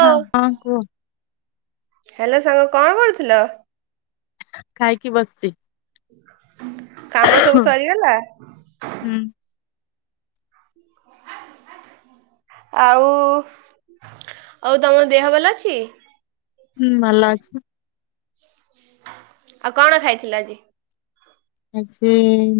ହଁ ହଁ କୁହ। ହାଲୋ ସାଙ୍ଗ କଣ କରୁଥିଲ। ଖାଇକି ବସିଛି କାମ ସବୁ ସରିଗଲା। ହୁଁ। ଆଉ ଆଉ ତମ ଦେହ ଭଲ ଅଛି। ହୁଁ ଭଲ ଅଛି। ଆଉ କଣ ଖାଇଥିଲ ଆଜି। ଆଜି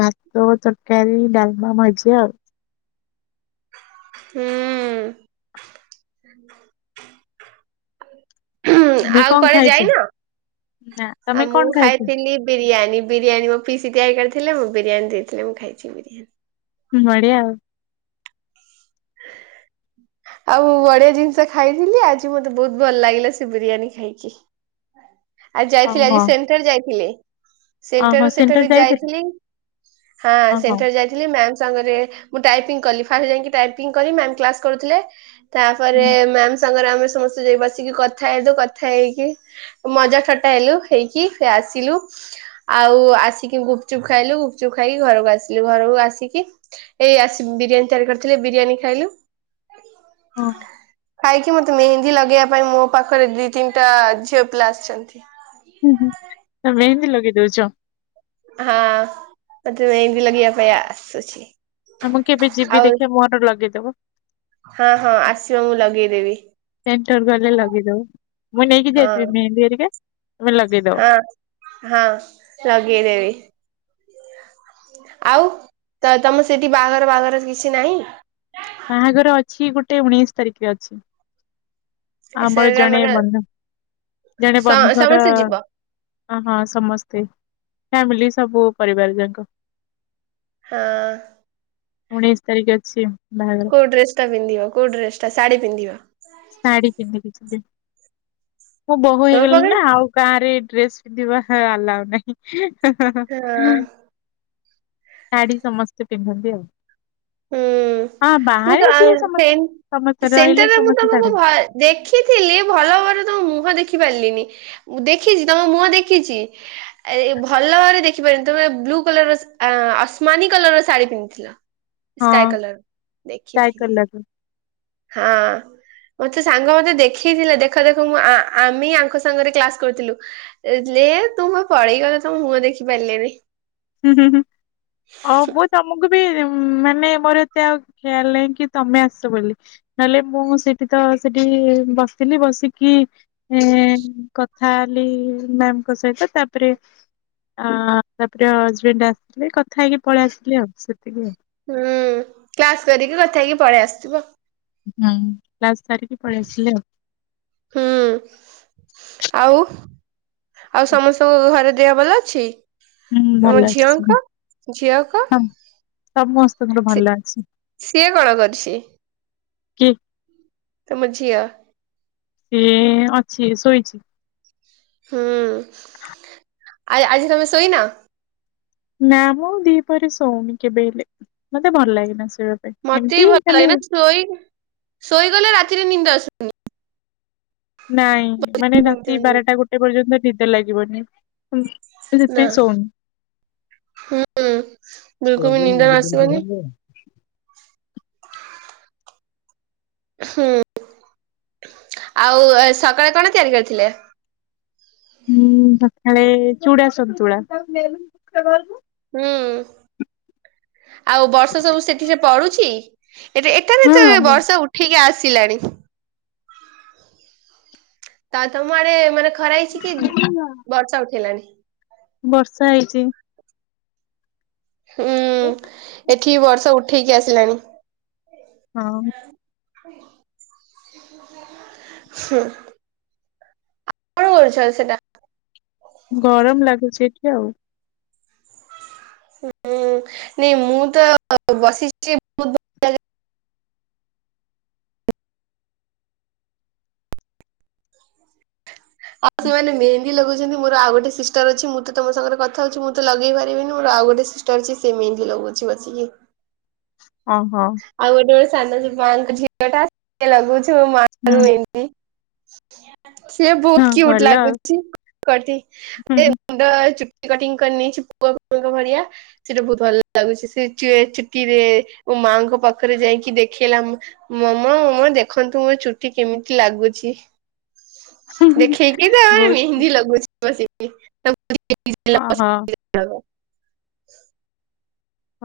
ଭାତ ତରକାରୀ ଡାଲମା ଭଜା ଆଉ। ହୁଁ। ତମେ ଆଉ କଣ କୁଆଡ଼େ ଖାଇଛ ଯାଇନ ନା ତମେ ଆଉ ମୁଁ କଣ ଖାଇଛ? ଖାଇଥିଲି ବିରିୟାନୀ ବିରିୟାନୀ ମୋ ଅଫିସ ତିଆରି କରିଥିଲେ ମୁଁ ବିରିୟାନୀ ଦେଇଥିଲେ ମୁଁ ଖାଇଛି ବିରିୟାନୀ। ବଢିଆ ଆଉ। ଆଉ ବଢିଆ ଜିନିଷ ଖାଇଥିଲି ଆଜି ମତେ ବହୁତ ଭଲ ଲାଗିଲା ସେ ବିରିୟାନୀ ଖାଇକି। ଆଜି ଯାଇଥିଲି ଓହୋ ଆଜି ସେଣ୍ଟର ଯାଇଥିଲି। ଓହୋ ସେଣ୍ଟର ସେଠାରେ ଯାଇଥିଲ ଯାଇଥିଲି ହାଁ ଓହୋ। ସେଣ୍ଟର ଯାଇଥିଲି ମ୍ୟାମ। ସାଙ୍ଗରେ ମୁଁ ଟାଇପିଙ୍ଗ କଲି ମ୍ୟାମ କ୍ଲାସ କରୁଥିଲେ। ତାପରେ ମ୍ୟାମ। ସାଙ୍ଗରେ ଆମେ ସମସ୍ତେ ଯାଇ ବସିକି କଥା ହେଇଦୁ କଥା ହେଇକି। ମଜା ଥଟା ହେଲୁ ହେଇକି ସେ ଆସିଲୁ ଆଉ ଆସିକି ଗୁପଚୁପ ଖାଇଲୁ ଗୁପଚୁପ ଖାଇକି ଘରକୁ ଆସିଲୁ ଘରକୁ ଆସିକି ଏଇ ଆସି ବିରିୟାନୀ ତିଆରି କରିଥିଲେ ବିରିୟାନୀ ଖାଇଲୁ। ହଁ। କି ମୋତେ ମେହେନ୍ଦୀ ଲଗେଇବା ପାଇଁ ମୋ ପାଖରେ ଦିଇ ତିନିଟା ଝିଅ। ପିଲା ଆସିଛନ୍ତି। ହୁଁ ହୁଁ। ତ ମେହେନ୍ଦୀ ଲଗେଇ ଦଉଛ। ହଁ ମତେ ମେହେନ୍ଦି ଲଗେଇବା ପାଇଁ ଆସୁଛି। ମୁଁ କେବେ ଯିବି ଆଉ ଦେଖିବା ମୋର ଲଗେଇ ଦବ। ହଁ ହଁ ଆସିବ ମୁଁ ଲଗେଇଦେବି। ସେଣ୍ଟର ଗଲେ ଲଗେଇଦବ ମୁଁ ନେଇକି ହଁ। ଯାଇଥିବି ମେହେନ୍ଦି ହେରିକା। ତମେ ଲଗେଇଦବ। ହଁ ହଁ ଲଗେଇଦେବି। ଆଉ ତ ତମ ସେଠି ବାହାଘର ବାହାଘର କିଛି ନାହିଁ। ବାହାଘର ଅଛି ଗୋଟେ ଉଣେଇଶି ତାରିଖରେ ଅଛି। ଆମର ସେଟା ଜଣେ ମାନେ ବନ୍ଧୁ ଜଣେ ସ ବନ୍ଧୁଙ୍କର ସମସ୍ତେ ଯିବ ହଁ ସମସ୍ତେ। ଫ୍ୟାମିଲି ସବୁ ପରିବାର ଯାକ ହଁ ଉଣେଇଶି ତାରିଖ ଅଛି ବାହାଘର। କୋଉ ଡ୍ରେସ ଟା ପିଧିବ କୋଉ ଡ୍ରେସ ଟା ଶାଢୀ ପିନ୍ଧିବ ଶାଢୀ ପିନ୍ଧିକି ଯିବି ମୁଁ ବୋହୂ ତମ ହେଇଗଲିଣି ପାଖରେ ନା ଆଉ ଗାଁ ରେ ଡ୍ରେସ୍ ପିନ୍ଧିବା ଅଲ୍ଲଉନାହିଁ ହ ହ ହ ହଁ ଶାଢୀ ସମସ୍ତେ ପିନ୍ଧନ୍ତି ଆଉ ହୁଁ ହଁ ମୁଁ ତ ବାହାରେ ଆଉ ଯିଏ ସମସ୍ତେ ସେନ୍ ସମସ୍ତେ ରହିଲେ ସେଣ୍ଟରରେ ମୁଁ ସମସ୍ତେ ତମକୁ ଶାଢ଼ୀ ଦେଖିଥିଲି ଭଲ ଭାବରେ ତମ ମୁହଁ ଦେଖି ଦେଖପାରିଲିନି ଦେଖିଛି ତମେ ମୁହଁ ଦେଖିଛି ଭଲ ଭାବରେ ଦେଖିପାରିନି ତମେ ବ୍ଲୁ କଲର ଅସମନି କଲର ର ଶାଢୀ ପିନ୍ଧିଥିଲ ହଁ ସ୍କାଏ କଲର ଟ୍ରାଏ ଦେଖିଥିଲେି କଲାଠୁ ହଁ ମତେ ସାଙ୍ଗ ମତେ ଦେଖେଇଥିଲେ ଦେଖ ଦେଖ ମୁଁ ଆମେ ଆଙ୍କ ସାଙ୍ଗରେ କ୍ଲାସ କରୁଥିଲୁ ତୁ ପଢେଇଗଲେ ତମ ମୁହଁ ଦେଖି ପାରିଲେନି ହୁଁ ହୁଁ ହୁଁ ଅ ବୋଉ ତମକୁ ମାନେ ମୋର ଏତେ ଆଉ ଖଆଲ ନାହିଁ କି ତମେ ଆସ ବୋଲି ନହେଲେ ମୁଁ ସେଠି ତ ସେଠି ବସିଲି ବସିକି କଥା ହେଲି ମ୍ୟାାମଙ୍କ ସହିତ ତାପରେ ଆ ପୁରା ହଜବେଣ୍ଡ ଆସିଥିଲେ କଥା ହେଇକି ପଳେଇ ଆସିଲି ଆଉ ସେତିକି ହୁଁ କ୍ଲାସ କରିକି କଥା ହେଇକି ପଳେଇ ଆସଥିବ। ହୁଁ। କ୍ଲାସ ସାରିକି ପଳେଇ ଆସିଲେ ହୁଁ ଆଉ। ଆଉ ସମସ୍ତଙ୍କ ଘରେ ଦେହ ଭଲ ଅଛି? ହୁଁ ଭଲ ତମ ଝିଅଙ୍କ ଝିଅଙ୍କ? ସମ ସି ସିଏ କଣ କରୁଛି? କିଏ? ତମ ଝିଅ? ସେ ଅଛି ଶୋଇଛି। ହୁଁ। ଆ ଆଜି ତମେ ଶୋଇନ? ନା ମୁଁ ଦିପହ ରେ ଶୋଉନ କେବେହେଲେ ମତେ ଭଲ ଲାଗେନା। ଶୋଇବା ପାଇଁ ମତେ ଏମିତି ବି ଭଲ ଖାଲି ଲାଗେ ନା ଶୋଇ ଶୋଇଗଲେ ରା ତିରେ ନିଦ ଆସୁନି। ନାଇଁ ମାନେ ରାତି ବାରଟା ଗୋଟେ ପର୍ଯ୍ୟନ୍ତ ନିଦ ଲାଗିବନି। ନା ସେଥିପାଇଁ ଶୋଉନି। ହୁଁ ବିଲକୁଲ ବି ନିଦ ନ ଆସିବନି। ହୁଁ ଆଉ ସକାଳେ କଣ ତିଆରି କରିଥିଲେ? ହୁଁ ସକାଳେ ଚୁଡା ସନ୍ତୁଳା। ହୁଁ। ଆଉ ବର୍ଷ ସବୁ ସେଠି ରେ ପଡୁଚି? ଏଠି ଏଟା ବି ତ ଏବେ ହଁ ବର୍ଷା ଉଠିକି ଆସ ଆସିଲାଣି। ତା ତମ ଆଡେ ମାନେ ଖରା ହେଇଛି କି ବର୍ଷା ଉଠେଇଲାଣି? [inaudible] ବର୍ଷା ହେଇଚି। ହୁଁ ଏଠି ବର୍ଷା ଉ ଠେଇକି ଆସିଲାଣି। ହଁ। ହୁଁ। କଣ କରୁଛ ସେଟା? ଗରମ ଲାଗୁଛି ଏଠି ଆଉ। ହୁଁ ନାଇଁ ମୁଁ ତ ବସିଛି ବହୁତ ଭଲରେ। [unintelligible] ଆଉ ସେମାନେ ମେନ୍ ମେହେନ୍ଦି ଲଗଉଛନ୍ତି। ମୋର ଆଉ ଗୋଟେ ସିଷ୍ଟର ଅଛି ମୁଁ ତ ତମ ସାଙ୍ଗରେ କଥା ହଉଛି ମୁଁ ତ ଲଗେଇ ପାରିବିନି ମୋର ଆଉ ଗୋଟେ ସିଷ୍ଟର ଅଛି ସେ ମେହେନ୍ଦୀ ଲଗଉଛି ବସିକି। [inaudible] ହ ହଁ। ଆଉ ଗୋଟେ ଗୋଟେ ସାନ ମା ଙ୍କ ଝିଅ ଟା ଲଗଉଛି। ମା ମୋର ହୁଁ ଏତି [inaudible] ସିଏ ହଁ ବହୁତ କ୍ୟୁଟ ଭଲ ଆଉ ଲାଗୁଛି ଲୋକଟି ହୁଁ ଏ ମୁଣ୍ଡ ଚୁ କଟିଙ୍ଗ କରି ନେଇେଛି ପୁଅ ପୁଅଙ୍କ ଭଳିଆ ସେଇଟା ବହୁତ ଭଲ ଲାଗୁଛି ସେ ଚୁଟି ରେ ମୋ ମାଆଙ୍କ ପାଖରେ ଯାଇକି ଦେଖେଇଲା ମମ ମମ ଦେଖନ୍ତୁ ମୋର ଚୁଟି କେମିତି ଲାଗୁଛି? ହୁଁ ଦେଖେଇକି ତା ବହୁତ ମେହେନ୍ଦି ଲଗଉଛି। ବସିକି ଓହୋ [unintelligible] [inaudible]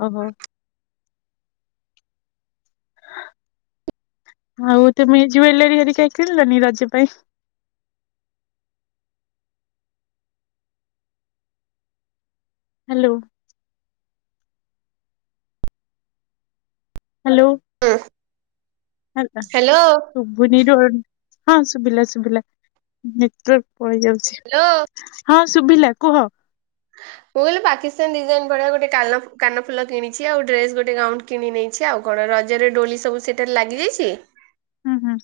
ଓ ହୋ। ଆଉ ତମେ ଜୁଏଲରୀ ହରିକା କିଣିଲଣି ରଜ ପାଇଁ? ହ୍ୟାଲୋ। ହ୍ୟାଲୋ ହଁ। ହେଲା ସୁୁୁଭୁନି ର ହଁ ଶୁଭିଲା ଶୁଭିଲା ନେଟୱର୍କ୍ ପଳେଇ ଯାଉଛି ହଁ ଶୁଭିଲା କୁହ? ମୁ କହିଲି ପାକିସ୍ତାନ ଡିଜାଇନ ଭଳିଆ ଗୋଟେ କାନ କାନଫୁଲ କିଣିଛି ଆଉ ଡ୍ରେସ ଗୋଟେ ଗାଉଣ୍ଟ କିଣି ନେଇଛି। ଆଉ କଣ ରଜରେ ଡୋଳି ସବୁ ସେଠାରେ ଲାଗିଯାଇଛି? ହୁଁ ହୁଁ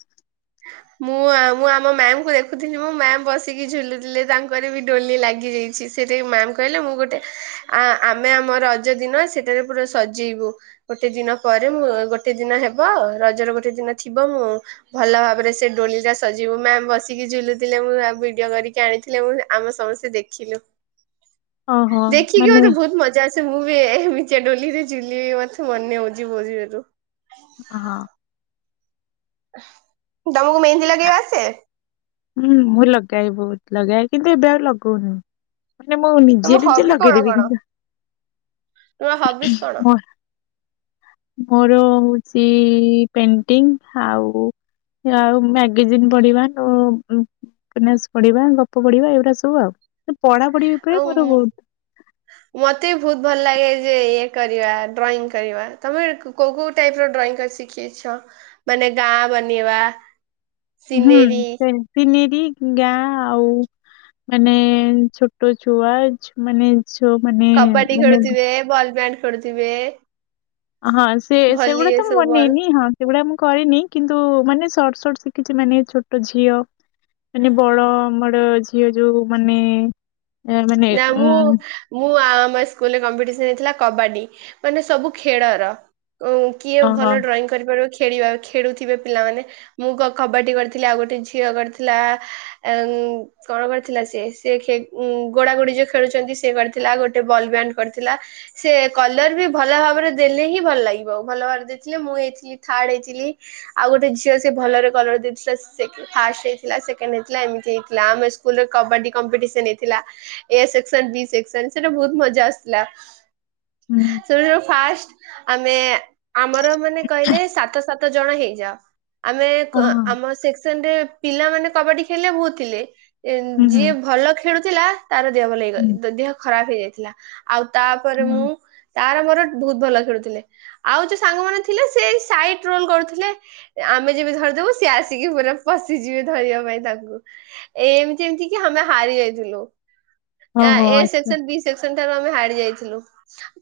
ମୁଁ ମୁଁ ଆମ ମ୍ୟାମ୍ ମୁଁ ଦେଖୁଥିଲି ମୋ ମ୍ୟାମ ବସିକି ଝୁଲୁଥିଲେ ତାଙ୍କର ବି ଡୋୋଲି ଲାଗିଯାଇଛି ସେ ତେ ମ୍ୟାମ୍ କହିଲେ ମୁଁ ଗୋଟେ ଆ ଆମେ ଆମ ରଜ ଦିନ ସେଟାରେ ପୁରା ସଜେଇବୁ ଗୋଟେ ଦିନ ପରେ ମୁ ଗୋଟେ ଦିନ ହେବ ଆଉ ରଜର ଗୋଟେ ଦିନ ଥିବ ମୁଁ ଭଲ ଭାବରେ ସେ ଡୋଳି ଟା ସଜେଇବୁ ମ୍ୟାମ୍ ବସିକି ଝୁଲୁଥିଲେ ମୁ ଭିଡିଓ କରିକି ଆଣିଥିଲେ ଆମେ ସମସ୍ତେ ଦେଖିଲୁ। ଓହୋ ଦେଖିକି ମାନେ ମତେ ବହୁତ ମଜା ଆସେ ମୁଁ ବି ଏମିତି ଚେ ଡୋଲିରେ ଝୁଲିବାକୁ ମତେ ମନେ ହଉଛି ଭୋ [unintelligible] ହଁ। ତମକୁ ମେହେନ୍ଦି ଲଗେ଼ଇ ଆସେ? ହୁଁ ମୁଁ ଲଗାଏ ବହୁତ ଲଗାଏ କିନ୍ତୁ ଏବେ ଆଉ ଲଗଉନି। ମାନେ ମୁଁ ତମ ନିଜେ ନିଜେ ହବି କଣ ଲଗେଇଦେବି କଣ କିନ୍ତୁ ତୁମ ହବିସ୍ କଣ? ମୋର ହଉଛି ପେଣ୍ଟିଙ୍ଗ ଆଉ ଆଉ ମାଗାଜିନ୍ ପଢିବା ଆଉ [unintelligible] ପଢିବା ଗପ ପଢିବା ଏଗୁଡା ସବୁ ଆଉ। ପଢାପଢି ଉପରେ ମୋର ଆଉ ବହୁତ ମତେ ବି ବହୁତ ଭଲ ଲାଗେ ଯେ ଇଏ କରିବା ଡ୍ରଇଂ କରିବା ତମେ କ୍ କୋଉ କୋଉ ଟାଇପ ର ଡ୍ରଇଂ ଶିଖିଛ ମାନେ ଗାଁ ବନେଇବା? ହୁଁ ସିନେରୀ ସେ ପିନିରି ଗାଁ ଆଉ ମାନେ ଛୋଟ ଛୁଆ ମାନେ ଯୋଉମାନେ ମାନେ କରୁଥିବେ ହଁ ସେ ସେଗୁଡା ତ ମୁଁ ବଲ ବନେଇନି ହଁ ସେଗୁଡା ମୁଁ କରିନି। କିନ୍ତୁ ମାନେ ସଟ ସଟ ଶିଖିଛି ମାନେ ଛୋଟ ଝିଅ ମାନେ ବଡ ଆମର ଝିଅ ଯୋଉ ମାନେ ଏ ମାନେ ନା ମୁଁ ଉଁ ମୁଁ ଆଁ। ମୋ ସ୍କୁଲରେ କମ୍ପିଟିସନ୍ ହେଇଥିଲା କବାଡ଼ି ମାନେ ସବୁ ଖେଳର ଉମ୍ କିଏ ଓହୋ ଭଲ ଡ୍ରଇଂ କରିପାରିବ କି? ଖେଳିବା ଖେଳୁଥିବେ ପିଲାମାନେ ମୁଁ କ କବାଡ଼ି କରିଥିଲି ଆଉ ଗୋଟେ ଝିଅ କରିଥିଲା ଅମ୍ କଣ କରିଥିଲା ସେ ସେ ଖେ ଉମ୍ ଗୋଡ଼ା ଗୋଡି ଯୋଉ ଖେଳୁଛନ୍ତି ସେ କରିଥିଲା ଗୋଟେ ବଲ୍ ବ୍ୟାଣ୍ଡ କରିଥିଲା ସେ କଲର ବି ଭଲ ଭାବରେ ଦେଲେ ହିଁ ଭଲ ଲାଗିବ ଭଲ ଭାବରେ ଦେଇଥିଲେ ମୁଁ ହେଇଥିଲି ଥାର୍ଡ ହେଇଥିଲି ଆଉ ଗୋଟେ ଝିଅ ସେ ଭଲରେ କଲର ଦେଇଥିଲା ସେ ସେକେ ଫାଷ୍ଟ ହେଇଥିଲା ସେକେଣ୍ଡ ହେଇଥିଲା ଏମିତି ହେଇଥିଲା ଆମ ସ୍କୁଲରେ କବାଡ଼ି କମ୍ପିଟିସନ ହେଇଥିଲା। ଏ ସେକ୍ସନ ବି ସେକ୍ସନ ସେଟା ବହୁତ ମଜା ଆସୁଥିଲା। ହୁଁ ସେମାନଙ୍କର ଫାଷ୍ଟ ଆମେ ଆମର ମାନେ କହିଲେ ସାତ ସାତ ଜଣ ହେଇଯାଅ ଆମେ କ ଓହୋ ଆମ ସେକ୍ସନ ରେ ପିଲାମାନୋନେ କବାଡି ଖେଳିଲେ ମୁଁ ଥିଲେ। ଉମ୍ ହୁଁ ହୁଁ ଯିଏ ଭଲ ଖେଳୁଥିଲା। ତାର ଦେହ ଭଲ ହୁଁ ହେଇଗ ଦେହ ଖରାପ ହେଇଯାଇଥିଲା ଆଉ ତାପରେ ହଁ, ମୁଁ ତାର ମୋର ବହୁତ ଭଲ ଖେଳୁଥିଲେ ଆଉ ଯୋଉ ସାଙ୍ଗ ମାନ ଥିଲେ ସେ ସାଇଟ ରୋଲ କରୁଥିଲେ ଆମେ ଯେମି ଧରିଦବୁ ସି ଆସିକି ପ ପଶିଯିବେ ଧରିବା ପାଇଁ ତାଙ୍କୁ ଏମିତି ଏମିତି କି ଆମେ ହାରି ଯାଇଥିଲୁ। ଓହୋ ଏ ଆଚ୍ଛା ସେକ୍ସନ ବି ସେକ୍ସନ ଠାରୁ ଆମେ ହାର ଯାଇଛୁ। ଥିଲୁ।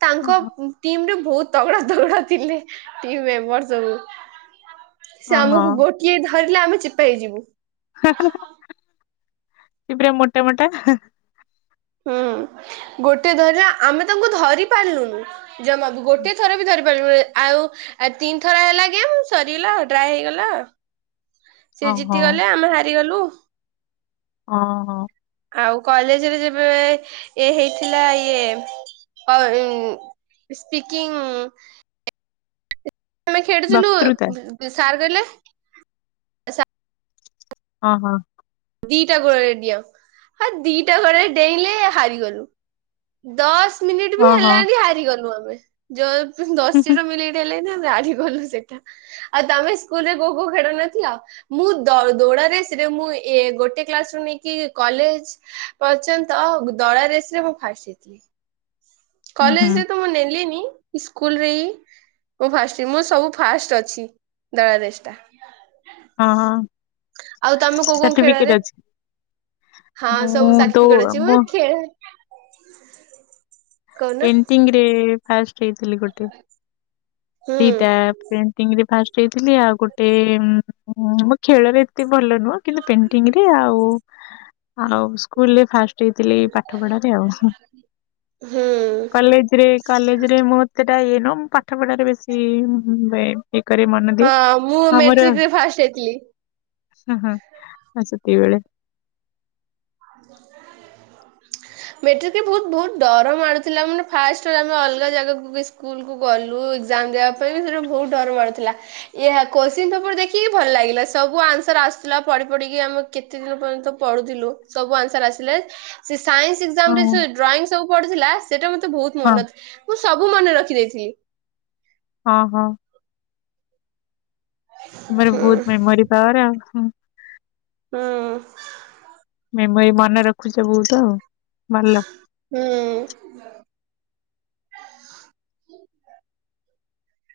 ତାଙ୍କ ଓହୋ ଟିମ ରେ ବହୁତ ତଗଡା ତଗଡା ଥିଲେ ଟି ମେମ୍ବର ସବୁ। ସେ ଆମକୁ ଓହୋ ଗୋଟିଏ ଧରିଲେ ଆମେ ଚିପା ହେଇଯିବୁ। ହୁଁ ହୁଁ ହୁଁ। ପୁରା ମୋଟା ମୋଟା ହୁଁ ଗୋଟେ ଧର ଆମେ ତାଙ୍କୁ ଧରି ପାରିଲୁନୁ ଜମା ଗୋଟେ ଥର ବି ଧର ଆଉ ତିନି ଥର ହେଲା ଗ ସରିଗଲା ଡ୍ରାଏ ହେଇଗଲା। ସେ ଓହୋ ଜିତିଗଲେ ଆମେ ହାରିଗଲୁ। ହଁ ହଁ। ଆଉ କଲେଜରେ ଯେବେ ଇ ହେଇଥିଲା ଇଏ ସ୍ପିକିଂ ଆମେ ଖେଳିୁଥିଲୁ ବକ୍ତୃତା ସାରା ଆଲେ ହଁ ହଁ ଦିଟା ଗୋଡ଼ରେ ଡିଅ ଆଉ ଦିଟା ଗୋଡ଼ରେ ଡେଇଁଲେ ହାରିଗଲୁ ଦଶ ହ ହଁ ଯଉ ଦଶଟି ଟା ମିଲେଇଟ ହେଲେ ନା ଗଲୁ ସେଇଟା ଆଉ ତମେ ସ୍କୁଲରେ ଖୋ ଖୋ ଖେଳୁନଥିଲ ମୁଁ ଦୌଡରେ ସେଟ ମୁ ଏ ଗୋଟେ କ୍ଲାସ ରୁ ନେଇକି କଲେଜ ପର୍ଯ୍ୟନ୍ତ ଦଳା ରେସରେ ମୁଁ ଫାଷ୍ଟ ହେଇଥିଲି ହୁଁ ହୁଁ କଲେଜରେ ତ ମୁଁ ନେଲିନି ସ୍କୁଲରେ ହ ଫଷ୍ଟ ମୁଁ ସବୁ ଫାଷ୍ଟ ଅଛି ଦଳା ଦେଶ ଟା ହଁ ହଁ ଆଉ ତମେ କୋଉ କୋଉ ସାର୍ଟିଫିକେଟ ଖେଳରେ ଅଛି ହଁ ମୁଁ ଦୋ ସବୁଟିେଟ ମୁଁ ଅଛି ଖେ କହୁନ ଏନ୍ତିଙ୍ଗରେ ଆ ସେଇଥିଲଲି ଗୋଟେ ହୁଁ। ଦିଇଟା ପ୍ରଣ୍ଟିଂରେ ଭାଷ ଥିଲି ଆଉ ଗୋଟେ ମୋ ଖେଳରେ ଏତେ ଭଲ କିନ୍ତୁ ପେଣ୍ଟିଙ୍କ ରେ ଆଉ ହେଲୋ ଆଉ ସ୍କୁଲ୍ ରେ ଫାଷ୍ଟ ହେଇଥଲି ପାଠ ପଢା ରେ ଆଉ ହୁଁ କଲେଜ ରେ ମତେ ାନ ପାଠ ପଢ଼ାରେ ବେଶ ସେ ଭାଇ ହଁ ମୁଁ ମେଟ୍ରିକ ରେ ଫାଷ୍ଟ ହେଇଥିଲି ହ ହଁ ଆ ସତିବେଳେ ମଟ୍ରିକରେ ବ ବହୁ ଡର ମଡୁଥିଲା ମାନେ ଫାଷ୍ଟ ଆମେ ଅଲଗା ଜାଗାକୁ ସ୍ଲ କ ଗଲୁବା ପାଇଁ ସେ ବହୁତ ଡର ମଡୁଥିଲା କୋି ପେପର ଦେଖିକି ଭଲ ଲାଗିଲା ସବୁ ଆନ୍ସର ଆସୁଥିଲା ପ ପଢିକି ଆମେ କେତେ ଦିନ ପର୍ଯ୍ୟନ୍ତ ପଢୁଥିଲୁ ସବୁ ଆନ୍ସର ଆସିଲେ ସାଇନ୍ସ ହଁ ଏକ୍ସଜାମରେ ଡ୍ରାଇଂ ସବୁ ପୁଥିଲା ସେଇଟାେ ବହୁତ ହଁ ମନ ଅ ସବୁ ମନେ ରଖି ଦେଇେଇଥିଲି ହଁ ହଁ ତମର ହୁଁ ବହୁତ ମେମୋରି ପାୱାର ଆଉ ହୁଁ ହୁଁ ମେମୋରି ମନେ ରଖୁଛ ବହୁତ ଆଉ ଭଲ। ହୁଁ